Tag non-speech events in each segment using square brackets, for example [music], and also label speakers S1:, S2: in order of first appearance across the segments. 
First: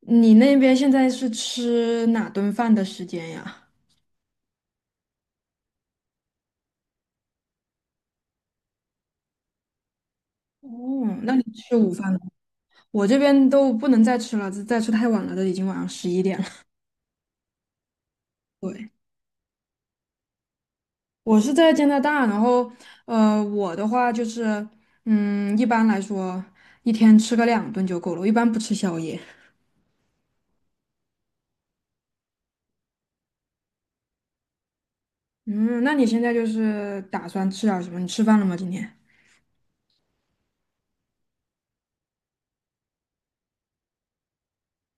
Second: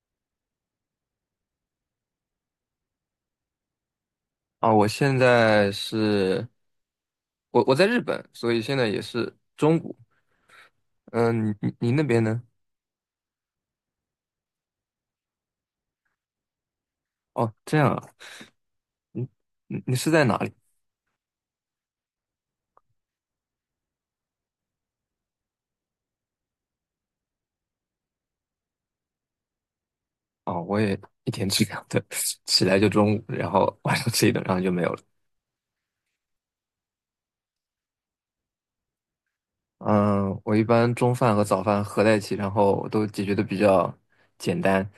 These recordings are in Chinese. S1: 你那边现在是吃哪顿饭的时间呀？
S2: 啊，我现在是，我在日本，所以现在也是中午。
S1: 哦，那你
S2: 嗯、你
S1: 吃
S2: 你
S1: 午
S2: 你那
S1: 饭了？
S2: 边呢？
S1: 我这边都不能再吃了，再吃太晚了，都已经晚上11点了。
S2: 哦，这样啊，
S1: [laughs] 对，
S2: 你你是在哪里？
S1: 我是在加拿大，然后我的话就是，嗯，一般来说一天吃个2顿就够了，我一般不吃宵夜。
S2: 哦，我也一天吃2顿，[laughs] 起来就中午，然后 [laughs] 晚上吃一顿，然后就没有了。
S1: 嗯，那你现在就是打算吃点什么？你吃饭了吗？今天？
S2: 嗯，我一般中饭和早饭合在一起，然后都解决的比较简单。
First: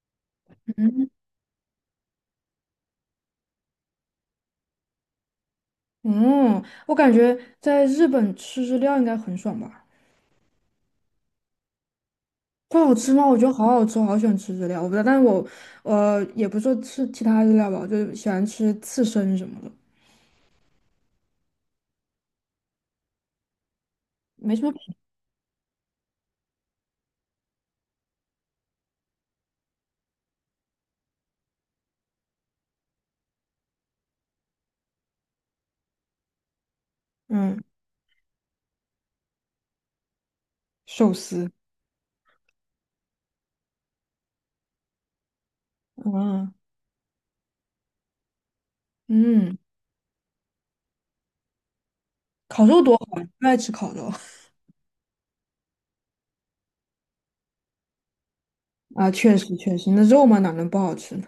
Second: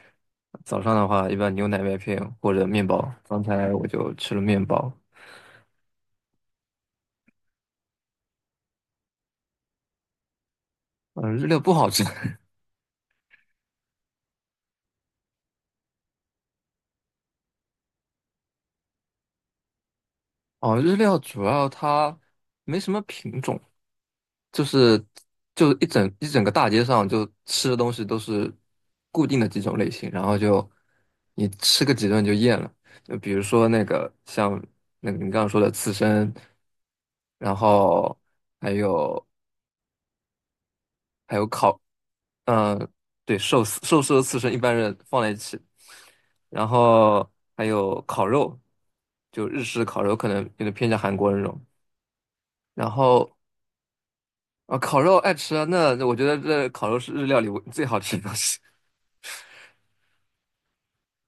S2: 早上的话，一般牛奶麦片或者面包。刚才我就吃了面包。
S1: 嗯，我感觉在日本吃日料应该很爽吧。
S2: 嗯，日料不好吃。[laughs]
S1: 不好吃吗？我觉得好好吃，我好喜欢吃日料。我不知道，但是我也不是说吃其他日料吧，我就喜欢吃刺身什么的，
S2: 哦，日料主要它没什么品种。
S1: 没什
S2: 就
S1: 么。
S2: 是就一整个大街上就吃的东西都是固定的几种类型，然后就你吃个几顿就厌了。就比如说那个像那个你刚刚说的刺身，然
S1: 嗯
S2: 后还有
S1: 寿
S2: 还有
S1: 司
S2: 烤，嗯、对，寿司和刺身一般人放在一起，
S1: 嗯
S2: 然后还有烤肉，就
S1: 嗯，
S2: 日式烤肉可能有点偏向韩国那种。
S1: 烤肉
S2: 然
S1: 多好啊，
S2: 后
S1: 不爱吃烤肉
S2: 啊，烤肉爱吃啊，那我觉得这烤肉是日料里我最好吃的东西。[laughs]
S1: [laughs] 啊，确实确实，那肉嘛哪能不好吃呢？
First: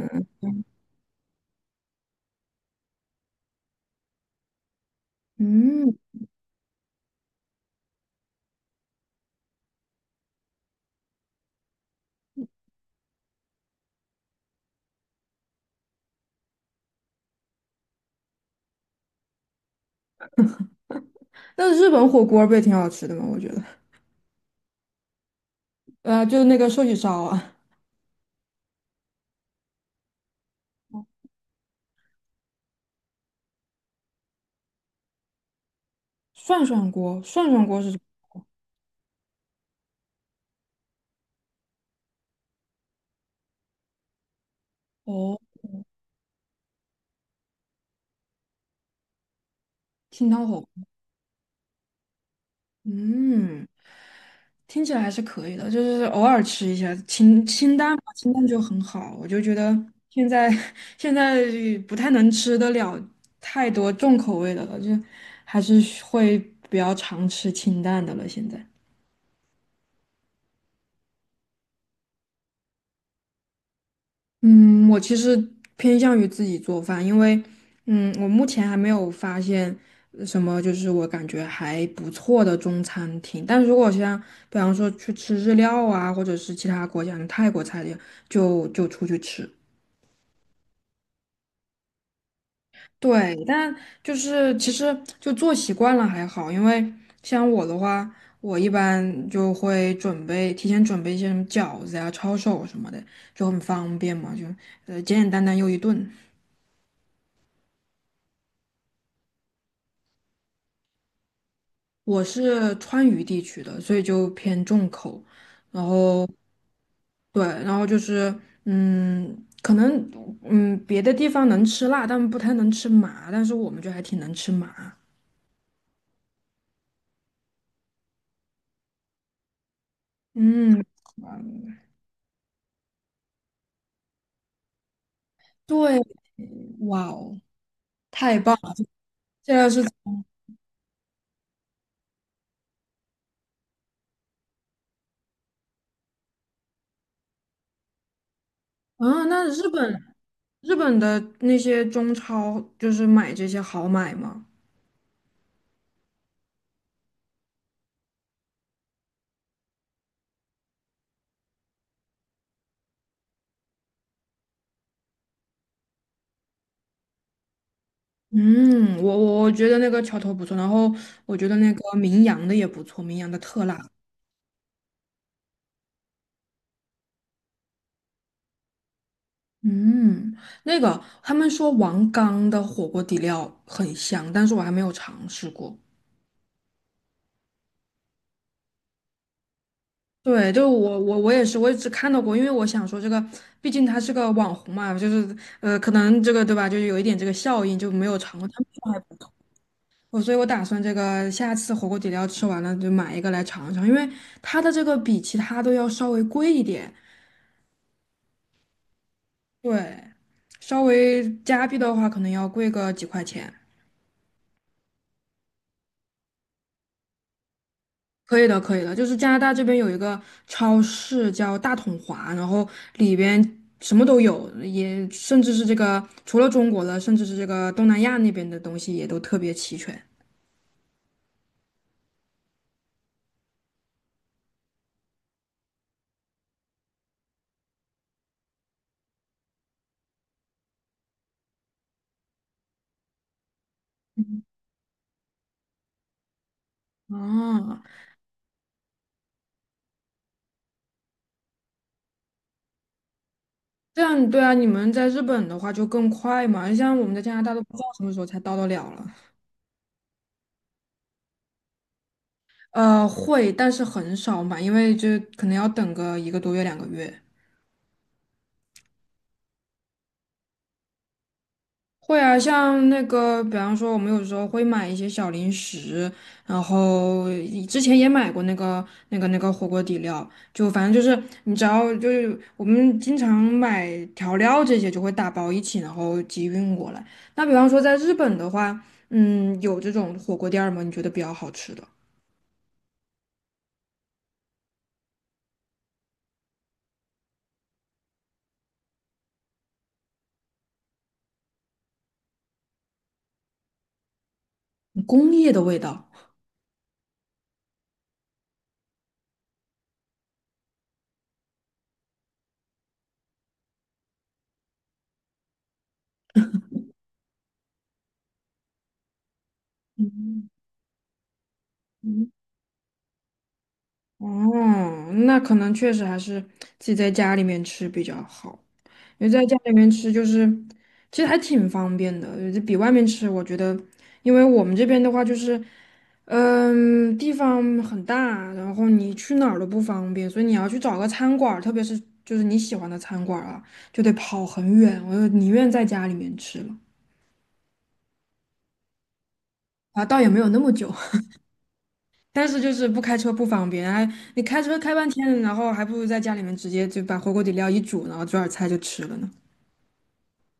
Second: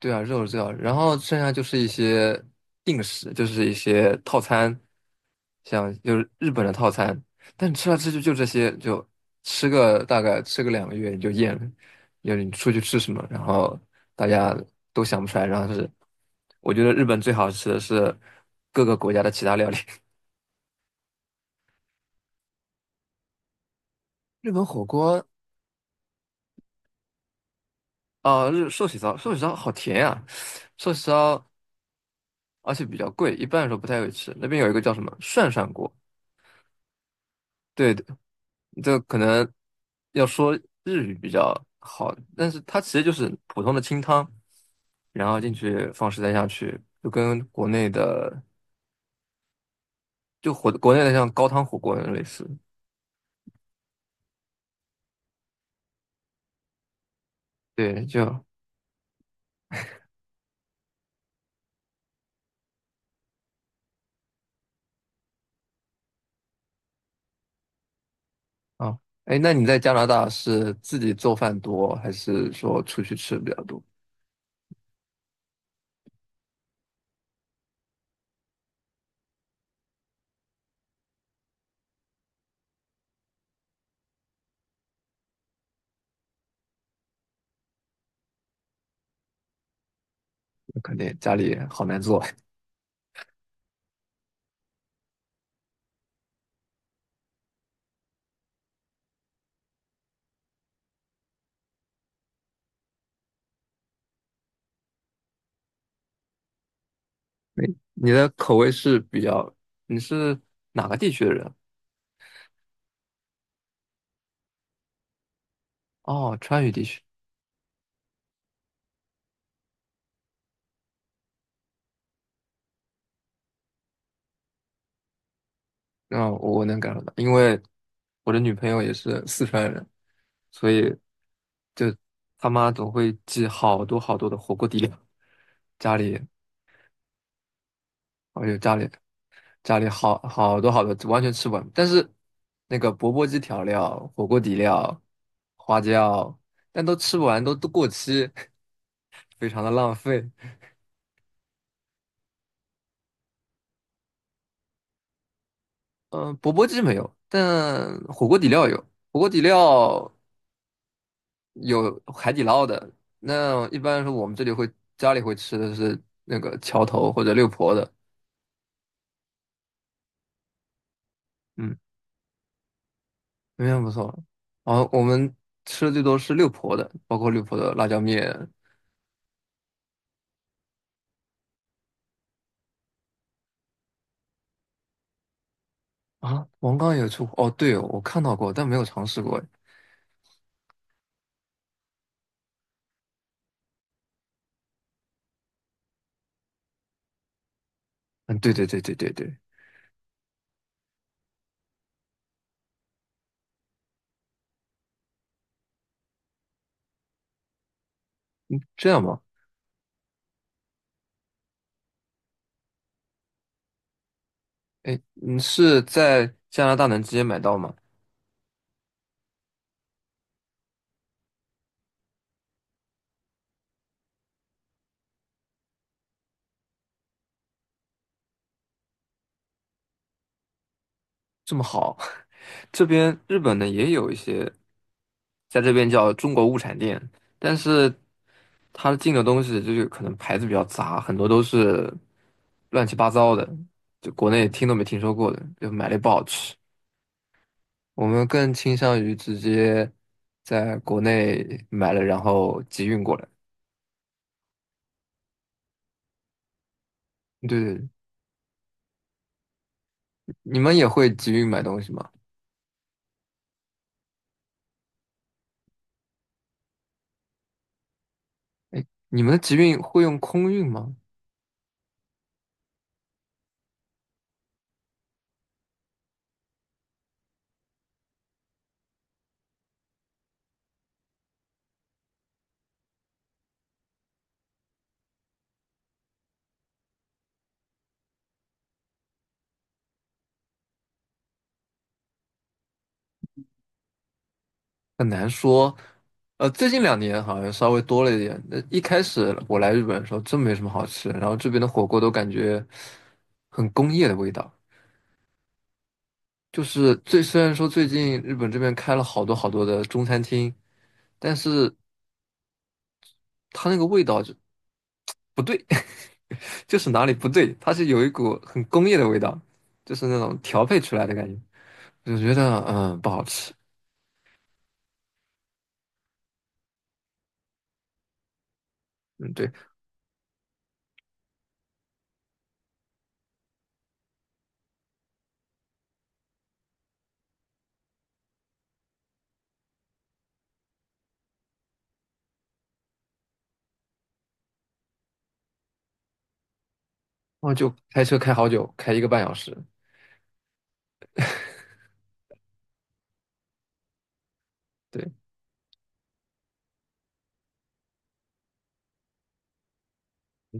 S2: 对啊，肉是最好然后剩下就是一些定食，就是一些套餐，像
S1: 嗯，
S2: 就是日本的套餐，但你吃来吃去就这些，就大概吃个2个月你就厌了。就是你出去吃什么，然后大家都想不出来，然后是我觉得日本最好吃的是各个国家的其他料理，
S1: 那日本火锅儿不也挺好吃的吗？我觉得，
S2: [laughs] 日本火锅。
S1: 就是那个寿喜烧啊，
S2: 啊，日寿喜烧，寿喜烧好甜呀、寿喜烧而且比较贵，一般来说不太会吃。那边有一个叫什么涮涮锅，
S1: 涮涮锅，涮涮锅是
S2: 对
S1: 什么
S2: 的，
S1: 锅？
S2: 这可能要说日语比较好，但是它其实就是普通的清汤，然
S1: 哦，
S2: 后进去放食材下去，就跟国内的
S1: 清汤
S2: 就
S1: 火
S2: 火
S1: 锅。
S2: 国内的像高汤火锅那种类似。
S1: 嗯。听起来还是可以的，就是偶尔吃一下清清淡嘛，
S2: 对，
S1: 清淡就很好。我就觉得现在 [laughs] 现在不太能吃得了太多重口味的了，就还是会比较常吃清淡的了。现在，
S2: 啊，哎，那你在加拿大是自己做饭多，还是说出去吃比较多？
S1: 嗯，我其实偏向于自己做饭，因为我目前还没有发现什么就是我感觉还不错的中餐厅。但如果像比方说去吃日料啊，或者是其他国家的泰国菜的，就出去吃。
S2: 那肯定家里好难做。[laughs]
S1: 对，但就是其实就做习惯了还好，因为像我的话，我一般就会提前准备一些什么饺子呀、抄手什么的，就很方便嘛，就简简单单又一顿。
S2: 哎，你的口味是比较，你是哪个地区的人？
S1: 我是川渝地区的，所以就偏重口，然后
S2: 哦，川渝地区。
S1: 对，然后就是嗯，可能别的地方能吃辣，但不太能吃麻，但是我们就还挺能吃麻，
S2: 嗯，我能感受到，因为我的女朋友也是四川人，所
S1: 嗯，
S2: 以就他妈总会寄好多好多的火锅底料，家
S1: 对，
S2: 里，
S1: 哇哦，太
S2: 而
S1: 棒
S2: 且
S1: 了！
S2: 家里
S1: 现在
S2: 家
S1: 是
S2: 里好好多好多，完全吃不完。但是那个钵钵鸡调料、火锅底料、花椒，但都吃不完，都过期，
S1: 啊，
S2: [laughs]
S1: 那
S2: 非常
S1: 日
S2: 的浪
S1: 本
S2: 费。
S1: 日本的那些中超就是买这些好买吗？
S2: 嗯、钵钵鸡没有，但火锅底料有。火锅底料有海底捞的。那一般来说我们这里会家里会吃的是那个桥头或者六婆的，
S1: 嗯，我觉得那个桥头不错，然后我觉得那
S2: 嗯，
S1: 个名扬的也不错，名扬的特
S2: 那
S1: 辣。
S2: 边不错。然后我们吃的最多是六婆的，包括六婆的辣椒面
S1: 嗯，那个他们说王刚的火锅底料很香，但是我还没有尝试过。
S2: 啊。王刚也出哦，对哦，我看到过，但没有尝试过。
S1: 对，就我也是，我也只看到过，因为我想说这个，毕竟他是个网红嘛，就是可能这个对吧，就有一点这个效应，就没有尝
S2: 嗯，
S1: 过。
S2: 对
S1: 他们
S2: 对对
S1: 说
S2: 对
S1: 还
S2: 对
S1: 不错。
S2: 对，
S1: 我所以，我打算这个下次火锅底料吃完了就买一个来尝尝，因为它的这个比其他都要稍微贵一点，
S2: 这样吗？
S1: 对，稍微加币的话可能要贵个几块钱。
S2: 哎，你是在加拿大能直接买到吗？
S1: 可以的，可以的，就是加拿大这边有一个超市叫大统华，然后里边什么都有，也甚至是这个除了中国的，甚至是这个东南亚那边的东西也都特别齐全。
S2: 这么好。这边日本呢也有一些，在这边叫中国物产店，但是它进的东西就是可能牌子比较杂，很多都是乱七八糟的，就国内听都没听说过的，就买了也不好吃。
S1: 哦，
S2: 我们更倾向于直接在国内买了，然后集运过来。
S1: 这样对啊，你们在日本的话就更快嘛，像我们在加拿
S2: 对
S1: 大都不知道
S2: 对，
S1: 什么时候才到得了了。
S2: 你们也会集运买东西吗？
S1: 会，但是很少买，因为就可能要等个一个多月、2个月。
S2: 哎，你们的集运会用空运吗？
S1: 会啊，像那个，比方说，我们有时候会买一些小零食，然后以之前也买过那个火锅底料，就反正就是你只要就是我们经常买调料这些，就会打包一起，然后集运过来。那比方说在日本的话，嗯，有这种火锅店儿吗？你觉得比较好吃的，
S2: 很难说，最近2年好像稍微多了一点。那一开始我来日本的时候，真没什么好吃的，然后这边的火锅都感觉很工业的味道。
S1: 工业的味道。
S2: 就是最虽然说最近日本这边开了好多好多的中餐厅，但是它那个味道就不对，[laughs] 就是哪里不对，它是有一股很工业的味道，就是那种
S1: 嗯
S2: 调配出来的感觉，我就觉得不好吃。
S1: 哦，那可能确实还是自己在家里面吃比较好，因为
S2: 嗯，
S1: 在
S2: 对，
S1: 家
S2: 然
S1: 里面吃就是其实还挺方便的，就比外面吃，我觉得，因为我们这边的话就是，嗯，地方很大，然后你去哪儿都不方便，所以你要去找个餐馆儿特别是就是你喜欢的餐馆儿啊，就得跑很远，我就宁愿在家里面吃了
S2: 后就开车开好久，开一个半小时。
S1: 啊，倒也没有那么久。但是就是不开车不方便，还你开车开半
S2: 对。
S1: 天，然后还不如在家里面直接就把火锅底料一煮，然后做点菜就吃了呢。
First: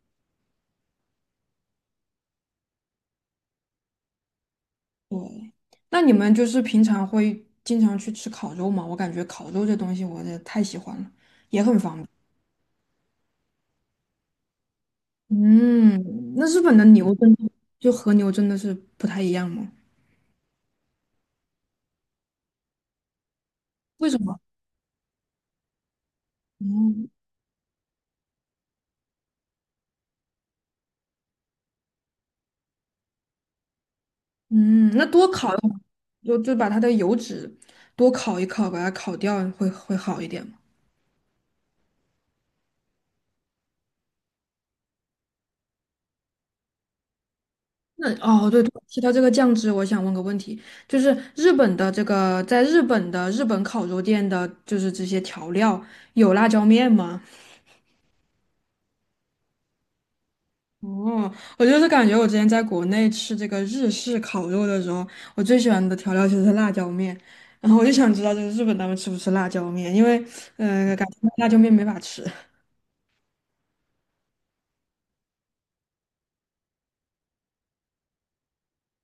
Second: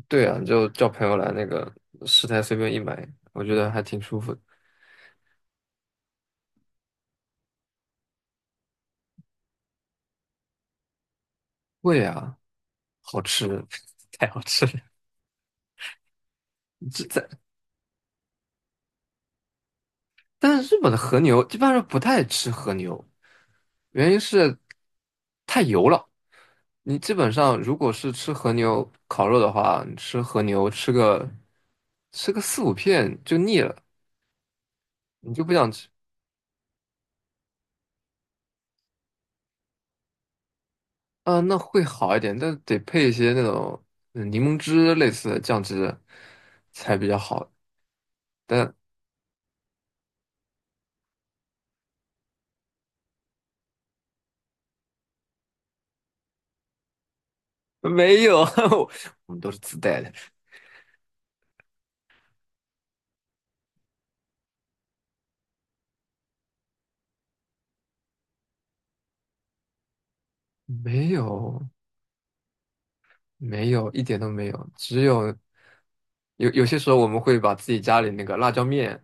S2: 对啊，你就叫朋友来那个食材随便一买，我觉得还挺舒服的。
S1: 对，那你们就是平常会经常去吃烤肉吗？我感觉烤肉这东西我也太喜欢了，也很方
S2: 贵
S1: 便。
S2: 啊，好吃，[laughs] 太好吃了。
S1: 嗯，那日本的
S2: 这
S1: 牛
S2: 在，
S1: 真的就和牛真的是不太一样吗？
S2: 但是日本的和牛一般人不太吃和牛，
S1: 为
S2: 原
S1: 什
S2: 因
S1: 么？
S2: 是太油了。你
S1: 嗯，
S2: 基本上如果是吃和牛烤肉的话，你吃和牛吃个4、5片就腻了，
S1: 嗯，那多
S2: 你就
S1: 烤
S2: 不想
S1: 一
S2: 吃。
S1: 就把它的油脂多烤一烤，把它烤掉会会好一点。
S2: 啊、那会好一点，但得配一些那种柠檬汁类似的酱汁才比较好。
S1: 那哦，对对，
S2: 但。
S1: 提到这个酱汁，我想问个问题，就是日本的这个，在日本的日本烤肉店的，就是这些调料有辣椒面吗？
S2: [laughs] 没有，[laughs] 我们都是自带的。
S1: 哦，我就是感觉我之前在国内吃这个日式烤肉的时候，我最喜欢的调料就是辣椒面，然后我就想知道，就是日本他们吃不吃辣椒面，因为感
S2: 没
S1: 觉辣椒
S2: 有，
S1: 面没法吃。
S2: 没有，一点都没有，只有有些时候我们会把自己家里那个辣椒面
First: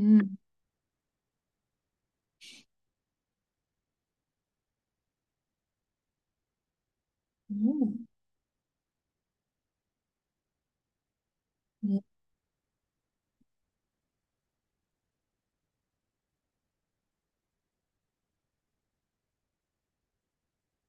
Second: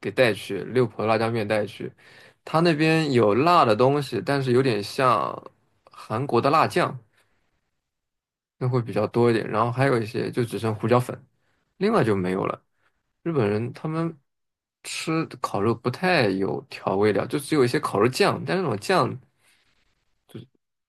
S2: 给带去，六婆辣椒面带去，他那边有辣的东西，但是有点像韩国的辣酱，
S1: 嗯
S2: 那会比较多一点，然后还有一些就只剩胡椒粉，另外就没有了。日本人他们吃烤肉不太有调味料，就只有一些烤肉酱，但是那种酱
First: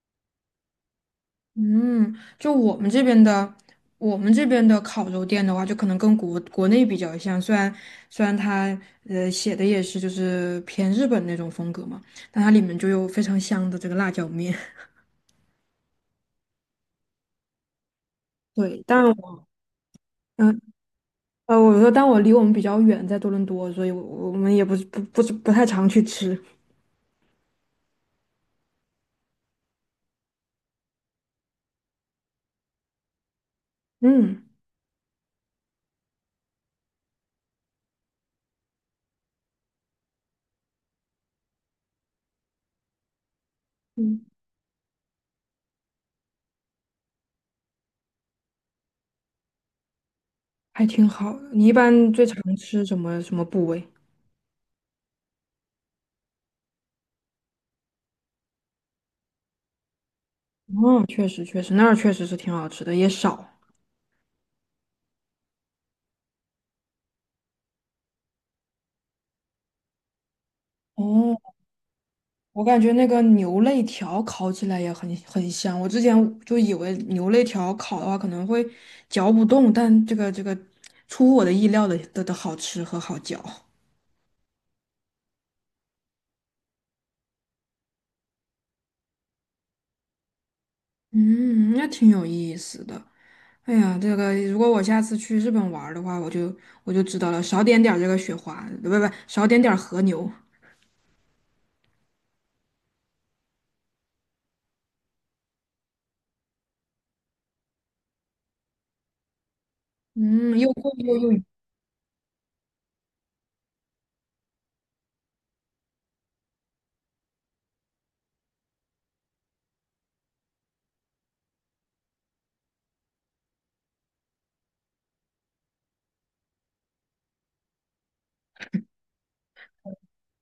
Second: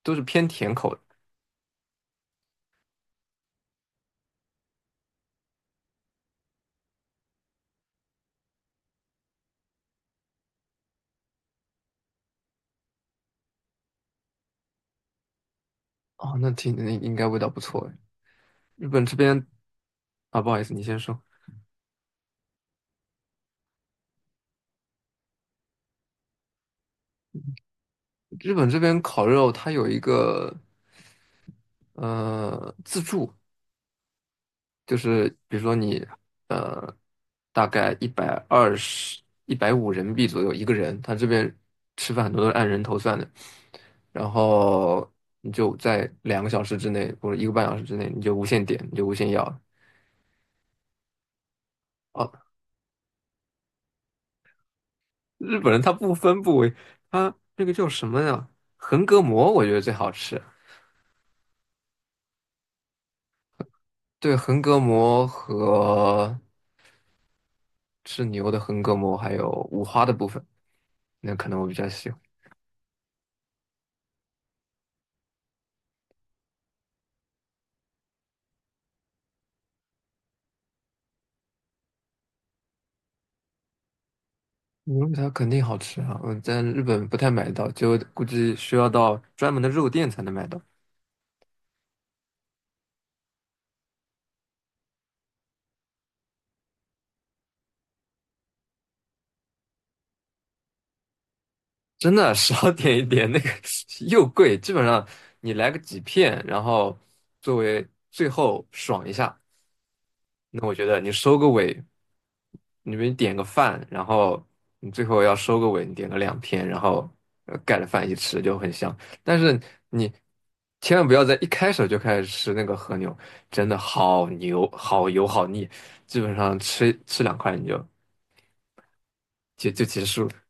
S2: 都是偏甜口的。
S1: 嗯，就我们这边的，我们这边的烤肉店的话，就可能跟国内比较像，虽然它写的也是就是偏日本那种风格嘛，但它里面就有非常香的这个辣椒面。[laughs]
S2: 哦，那应该味道不错哎。
S1: 对，
S2: 日
S1: 但
S2: 本这边啊，不好
S1: 嗯
S2: 意思，你先说。
S1: 我说但我离我们比较远，在多伦多，所以我们也不是不太常去吃。
S2: 日本这边烤肉它有一个自助，
S1: 嗯
S2: 就是比如说你呃大概120、150人民币左右一个人，他这边吃饭很多都是按人头算的，
S1: 嗯，
S2: 然后你就在2个小时之内或者一个半小时之内，你就无限点，你就无限要。
S1: 还挺好的你一般最
S2: 哦，
S1: 常吃什么什么部位？
S2: 日本人他不分部位，他那个叫什么呀？横膈膜，我觉得最好吃。
S1: 嗯，确实确实，那儿确实是挺好吃的，也少。
S2: 对，横膈膜和牛的横膈膜，还有五花的部分，那
S1: 哦，
S2: 可能我比较喜欢。
S1: 我感觉那个牛肋条烤起来也很香。我之前就以为牛肋条烤的话可能会嚼不动，但这个出乎我的意料的好吃和好嚼。
S2: 牛肉它肯定好吃啊，我在日本不太买到，就估计需要到专门的肉店才能买到。
S1: 嗯，那挺有意思的。哎呀，这个如果我下次去日本玩儿的话，我就知道了，少点点儿这个雪花，不不不，少点点儿和牛。
S2: 真的少点一点，那个 [laughs] 又贵，基本上你来个几片，然后作为最后爽一下。
S1: 嗯，
S2: 那我
S1: 又
S2: 觉
S1: 贵
S2: 得你
S1: 又
S2: 收
S1: 又
S2: 个尾，你比如点个饭，然后你最后要收个尾，你点个2片，然后盖着饭一起吃就很香。但是你千万不要在一开始就开始吃那个和牛，真的好牛、好油、好腻，基本上吃2块你就结束了。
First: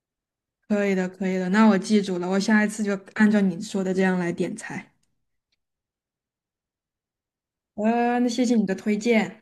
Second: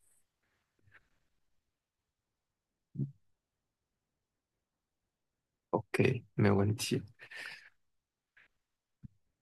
S1: 可以的，可以的。那我记住了，我下一次就按照你说的这样来点菜。
S2: OK，没有问题。
S1: 那谢谢你的推荐。